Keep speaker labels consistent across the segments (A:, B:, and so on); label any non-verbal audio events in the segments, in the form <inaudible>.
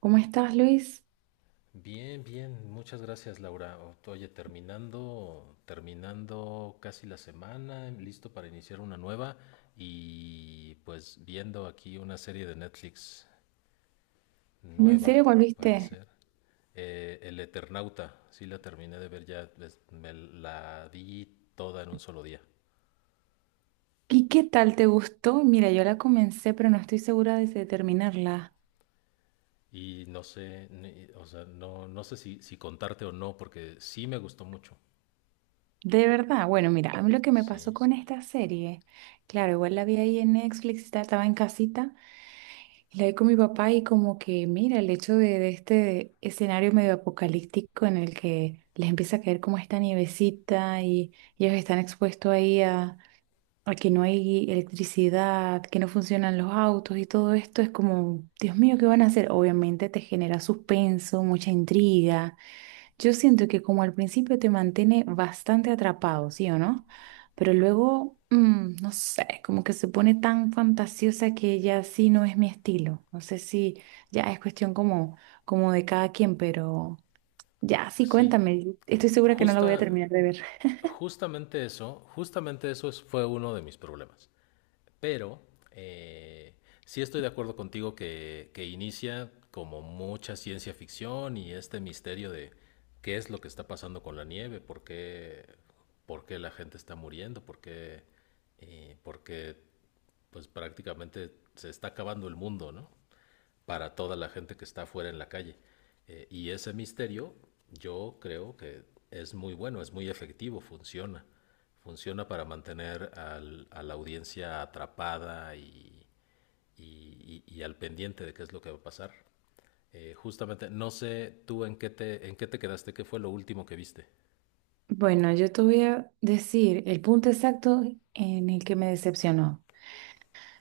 A: ¿Cómo estás, Luis?
B: Bien, bien, muchas gracias Laura. Oye, terminando casi la semana, listo para iniciar una nueva y pues viendo aquí una serie de Netflix
A: ¿En
B: nueva,
A: serio volviste?
B: parecer. El Eternauta, sí la terminé de ver ya, me la di toda en un solo día.
A: ¿Y qué tal te gustó? Mira, yo la comencé, pero no estoy segura de si terminarla.
B: Y no sé, o sea, no sé si contarte o no, porque sí me gustó mucho.
A: De verdad, bueno, mira, a mí lo que me pasó
B: Sí,
A: con esta serie, claro, igual la vi ahí en Netflix, estaba en casita, y la vi con mi papá y como que, mira, el hecho de este escenario medio apocalíptico en el que les empieza a caer como esta nievecita y ellos están expuestos ahí a que no hay electricidad, que no funcionan los autos y todo esto es como, Dios mío, ¿qué van a hacer? Obviamente te genera suspenso, mucha intriga. Yo siento que como al principio te mantiene bastante atrapado, ¿sí o no? Pero luego, no sé, como que se pone tan fantasiosa que ya sí no es mi estilo. No sé si ya es cuestión como, como de cada quien, pero ya sí,
B: sí.
A: cuéntame. Estoy segura que no la voy a
B: Justa,
A: terminar de ver.
B: Justamente eso, fue uno de mis problemas. Pero eh, sí estoy de acuerdo contigo que inicia como mucha ciencia ficción y este misterio de qué es lo que está pasando con la nieve, por qué la gente está muriendo, por qué, pues prácticamente se está acabando el mundo, ¿no? Para toda la gente que está afuera en la calle. Y ese misterio yo creo que es muy bueno, es muy efectivo, funciona. Funciona para mantener a la audiencia atrapada y al pendiente de qué es lo que va a pasar. Justamente, no sé tú en qué te quedaste, qué fue lo último que viste.
A: Bueno, yo te voy a decir el punto exacto en el que me decepcionó.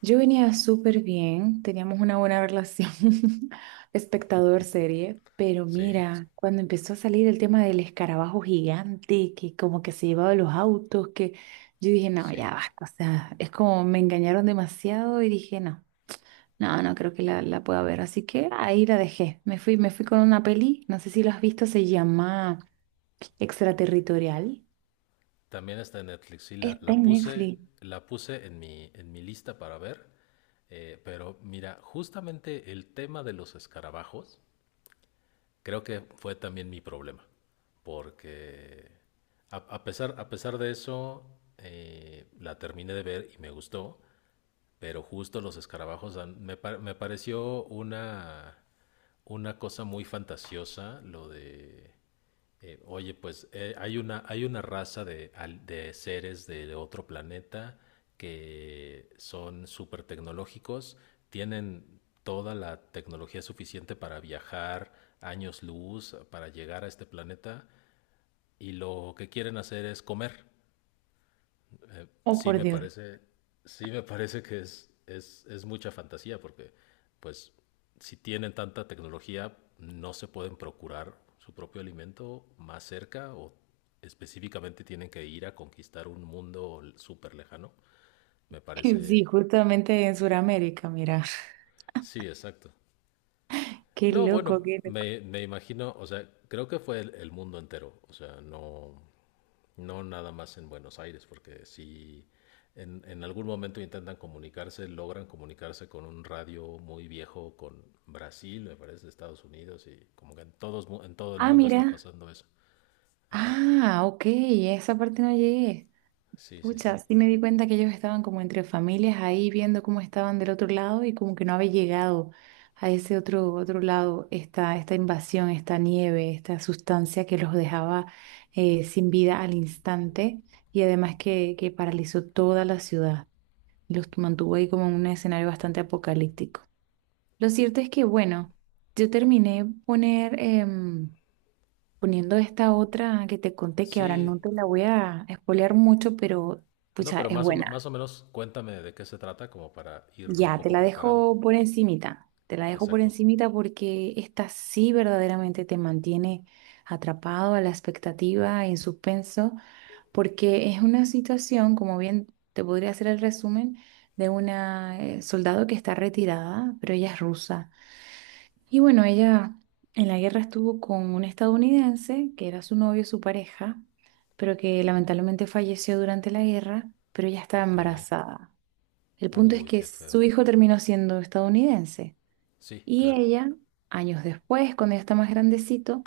A: Yo venía súper bien, teníamos una buena relación, <laughs> espectador serie, pero
B: Sí,
A: mira, cuando empezó a salir el tema del escarabajo gigante, que como que se llevaba los autos, que yo dije, no,
B: sí.
A: ya basta, o sea, es como me engañaron demasiado y dije, no, no, no creo que la pueda ver, así que ahí la dejé. Me fui con una peli, no sé si lo has visto, se llama Extraterritorial.
B: También está en Netflix, sí,
A: Está en Netflix.
B: la puse en mi lista para ver, pero mira, justamente el tema de los escarabajos creo que fue también mi problema, porque a pesar de eso, la terminé de ver y me gustó, pero justo los escarabajos me pareció una cosa muy fantasiosa lo de, oye, hay una raza de, de seres de otro planeta que son súper tecnológicos, tienen toda la tecnología suficiente para viajar años luz, para llegar a este planeta, y lo que quieren hacer es comer eh,
A: Oh,
B: sí
A: por
B: me
A: Dios.
B: parece, sí me parece que es mucha fantasía, porque pues si tienen tanta tecnología, no se pueden procurar su propio alimento más cerca o específicamente tienen que ir a conquistar un mundo súper lejano. Me
A: <laughs>
B: parece,
A: Sí, justamente en Sudamérica, mira.
B: sí, exacto.
A: Qué
B: No, bueno,
A: loco, qué loco.
B: me imagino, o sea, creo que fue el mundo entero, o sea, no, no nada más en Buenos Aires, porque si en algún momento intentan comunicarse, logran comunicarse con un radio muy viejo, con Brasil, me parece, Estados Unidos, y como que en, todos, en todo el
A: Ah,
B: mundo está
A: mira.
B: pasando eso. Ajá,
A: Ah, ok, esa parte no llegué.
B: sí, sí,
A: Pucha,
B: sí.
A: sí me di cuenta que ellos estaban como entre familias ahí viendo cómo estaban del otro lado y como que no había llegado a ese otro lado esta invasión, esta nieve, esta sustancia que los dejaba sin vida al instante y además que paralizó toda la ciudad y los mantuvo ahí como en un escenario bastante apocalíptico. Lo cierto es que, bueno, yo terminé poner, poniendo esta otra que te conté, que ahora
B: Sí,
A: no te la voy a spoilear mucho, pero
B: no,
A: pucha,
B: pero
A: es
B: más
A: buena.
B: o menos cuéntame de qué se trata, como para ir un
A: Ya, te
B: poco
A: la
B: preparado.
A: dejo por encimita. Te la dejo por
B: Exacto.
A: encimita porque esta sí verdaderamente te mantiene atrapado a la expectativa, en suspenso, porque es una situación, como bien te podría hacer el resumen, de una soldado que está retirada, pero ella es rusa. Y bueno, ella en la guerra estuvo con un estadounidense que era su novio, su pareja, pero que lamentablemente falleció durante la guerra, pero ella estaba
B: Ok.
A: embarazada. El punto es
B: Uy,
A: que
B: qué feo.
A: su hijo terminó siendo estadounidense
B: Sí,
A: y
B: claro.
A: ella, años después, cuando ya está más grandecito,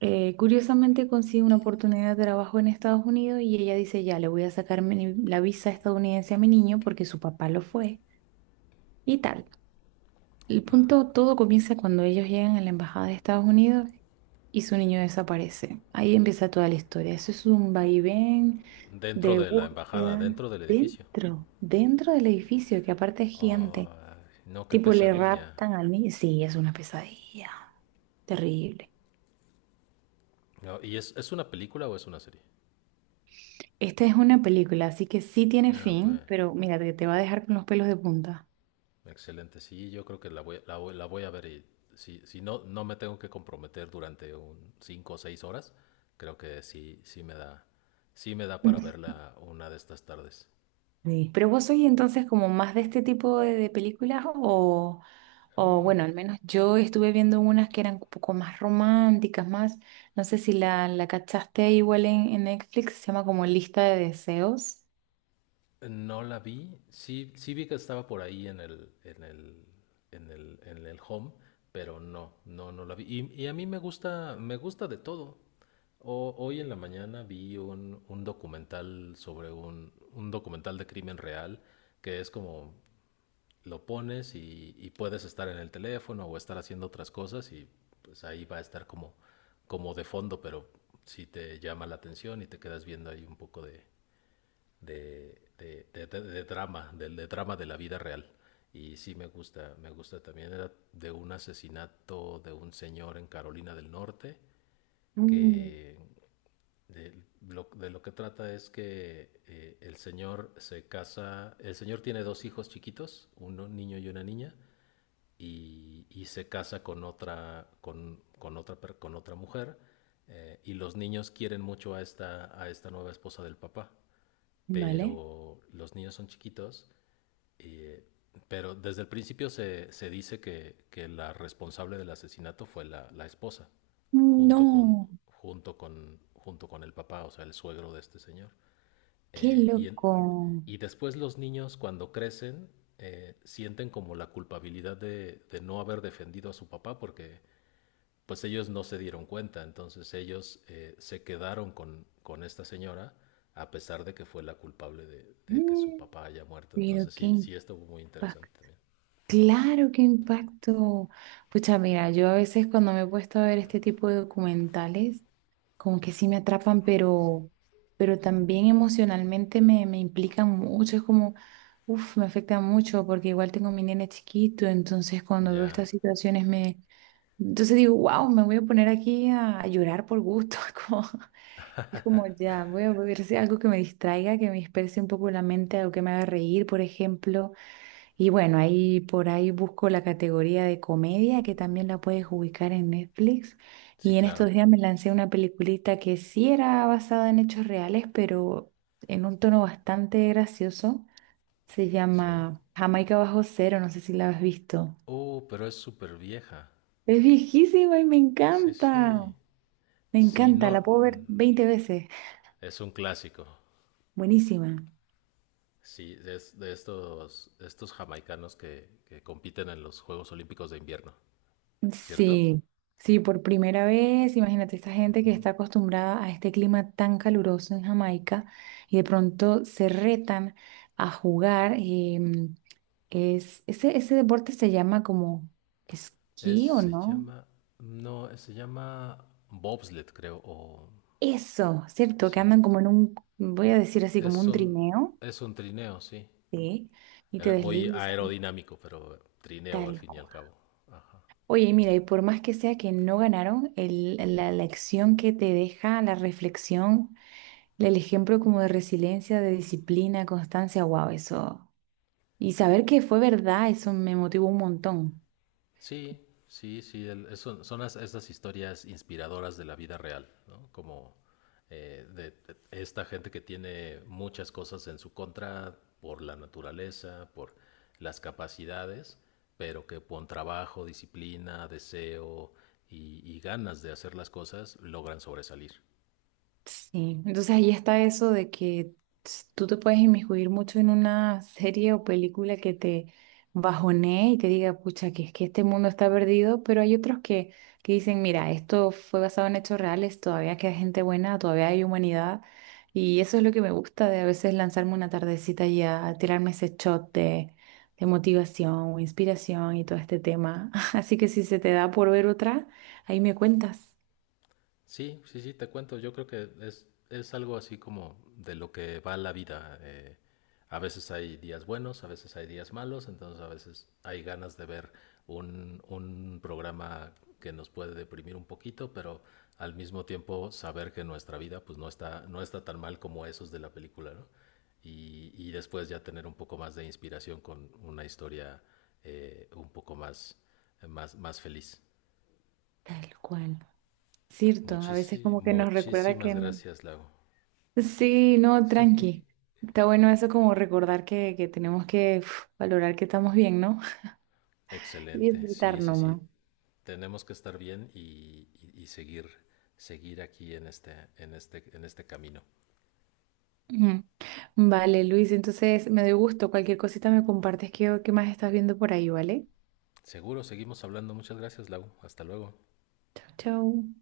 A: curiosamente consigue una oportunidad de trabajo en Estados Unidos y ella dice, ya, le voy a sacar la visa estadounidense a mi niño porque su papá lo fue y tal. El punto, todo comienza cuando ellos llegan a la embajada de Estados Unidos y su niño desaparece. Ahí empieza toda la historia. Eso es un vaivén
B: Dentro
A: de
B: de la embajada,
A: búsqueda
B: dentro del edificio.
A: dentro del edificio, que aparte es gigante.
B: No, qué
A: Tipo, le
B: pesadilla.
A: raptan al niño. Sí, es una pesadilla. Terrible.
B: No, ¿y es una película o es una serie?
A: Esta es una película, así que sí tiene
B: Ah, ok.
A: fin, pero mira, te va a dejar con los pelos de punta.
B: Excelente. Sí, yo creo que la voy a ver y si, si no, no me tengo que comprometer durante un 5 o 6 horas, creo que sí, sí me da para
A: <laughs>
B: verla una de estas tardes.
A: Sí. ¿Pero vos sois entonces como más de este tipo de películas o
B: Mm,
A: bueno, al menos yo estuve viendo unas que eran un poco más románticas, más, no sé si la cachaste igual en Netflix, se llama como Lista de Deseos.
B: no la vi. Sí, sí vi que estaba por ahí en el home, pero no la vi. Y a mí me gusta de todo. Hoy en la mañana vi un documental sobre un documental de crimen real que es como lo pones y puedes estar en el teléfono o estar haciendo otras cosas y pues ahí va a estar como, como de fondo, pero si te llama la atención y te quedas viendo ahí un poco de drama, de drama de la vida real. Y sí me gusta también. Era de un asesinato de un señor en Carolina del Norte
A: Mm.
B: que de de lo que trata es que el señor se casa, el señor tiene dos hijos chiquitos, un niño y una niña, y se casa con otra, con otra mujer, y los niños quieren mucho a esta nueva esposa del papá,
A: ¿Vale?
B: pero los niños son chiquitos, eh, pero desde el principio se dice la responsable del asesinato fue la, la esposa, junto con,
A: No,
B: junto con el papá, o sea, el suegro de este señor.
A: qué
B: Eh, y, en,
A: loco.
B: y después los niños cuando crecen sienten como la culpabilidad de no haber defendido a su papá porque pues ellos no se dieron cuenta, entonces ellos se quedaron con esta señora a pesar de que fue la culpable de que su
A: Mm.
B: papá haya muerto.
A: Pero
B: Entonces
A: qué
B: sí, sí estuvo muy interesante
A: impacto.
B: también.
A: Claro, qué impacto. Pucha, mira, yo a veces cuando me he puesto a ver este tipo de documentales, como que sí me atrapan, pero también emocionalmente me, me implican mucho, es como, uff, me afecta mucho porque igual tengo mi nene chiquito, entonces cuando veo
B: Ya,
A: estas situaciones me, entonces digo, wow, me voy a poner aquí a llorar por gusto, <laughs> como- es como ya, voy a ver si algo que me distraiga, que me disperse un poco la mente, algo que me haga reír, por ejemplo. Y bueno, ahí por ahí busco la categoría de comedia que también la puedes ubicar en Netflix.
B: sí,
A: Y en
B: claro,
A: estos días me lancé una peliculita que sí era basada en hechos reales, pero en un tono bastante gracioso. Se
B: sí.
A: llama Jamaica Bajo Cero, no sé si la has visto.
B: Oh, pero es súper vieja.
A: Es viejísima y me
B: Sí, sí.
A: encanta. Me
B: Sí,
A: encanta,
B: no,
A: la puedo ver
B: mm,
A: 20 veces.
B: es un clásico.
A: Buenísima.
B: Sí, es de estos, estos jamaicanos que compiten en los Juegos Olímpicos de invierno, ¿cierto?
A: Sí, sí, por primera vez, imagínate esta gente que está acostumbrada a este clima tan caluroso en Jamaica y de pronto se retan a jugar. Es, ese deporte se llama como
B: Es,
A: esquí o
B: se
A: no.
B: llama, no, se llama bobsled, creo, o
A: Eso, ¿cierto? Que
B: sí.
A: andan como en un, voy a decir así, como
B: Es
A: un
B: un,
A: trineo,
B: es un trineo, sí.
A: ¿sí? Y te
B: Muy
A: deslizas y
B: aerodinámico, pero trineo al
A: tal
B: fin y al
A: cual.
B: cabo. Ajá.
A: Oye, mira, y por más que sea que no ganaron, la lección que te deja, la reflexión. El ejemplo como de resiliencia, de disciplina, constancia, wow, eso. Y saber que fue verdad, eso me motivó un montón.
B: Sí, sí, sí, son, esas historias inspiradoras de la vida real, ¿no? Como de esta gente que tiene muchas cosas en su contra por la naturaleza, por las capacidades, pero que con trabajo, disciplina, deseo y ganas de hacer las cosas logran sobresalir.
A: Sí, entonces ahí está eso de que tú te puedes inmiscuir mucho en una serie o película que te bajonee y te diga, pucha, que es que este mundo está perdido, pero hay otros que dicen, mira, esto fue basado en hechos reales, todavía queda gente buena, todavía hay humanidad, y eso es lo que me gusta de a veces lanzarme una tardecita y a tirarme ese shot de motivación o inspiración y todo este tema. <laughs> Así que si se te da por ver otra, ahí me cuentas.
B: Sí, sí, sí, te cuento. Yo creo que es algo así como de lo que va la vida. A veces hay días buenos, a veces hay días malos, entonces a veces hay ganas de ver un programa que nos puede deprimir un poquito, pero al mismo tiempo saber que nuestra vida pues no está tan mal como esos de la película, ¿no? Y después ya tener un poco más de inspiración con una historia un poco más, más, más feliz.
A: Tal cual. Cierto, a veces como que nos recuerda que
B: Muchísimas
A: no...
B: gracias, Lago.
A: Sí, no, tranqui. Está bueno eso como recordar que tenemos que uf, valorar que estamos bien, ¿no? <laughs> Y
B: Excelente, sí,
A: disfrutar
B: sí, sí.
A: nomás.
B: Tenemos que estar bien y seguir, seguir aquí en este camino.
A: Ujú. Vale, Luis, entonces me dio gusto. Cualquier cosita me compartes qué, qué más estás viendo por ahí, ¿vale?
B: Seguro, seguimos hablando. Muchas gracias, Lau. Hasta luego.
A: Chau, chau.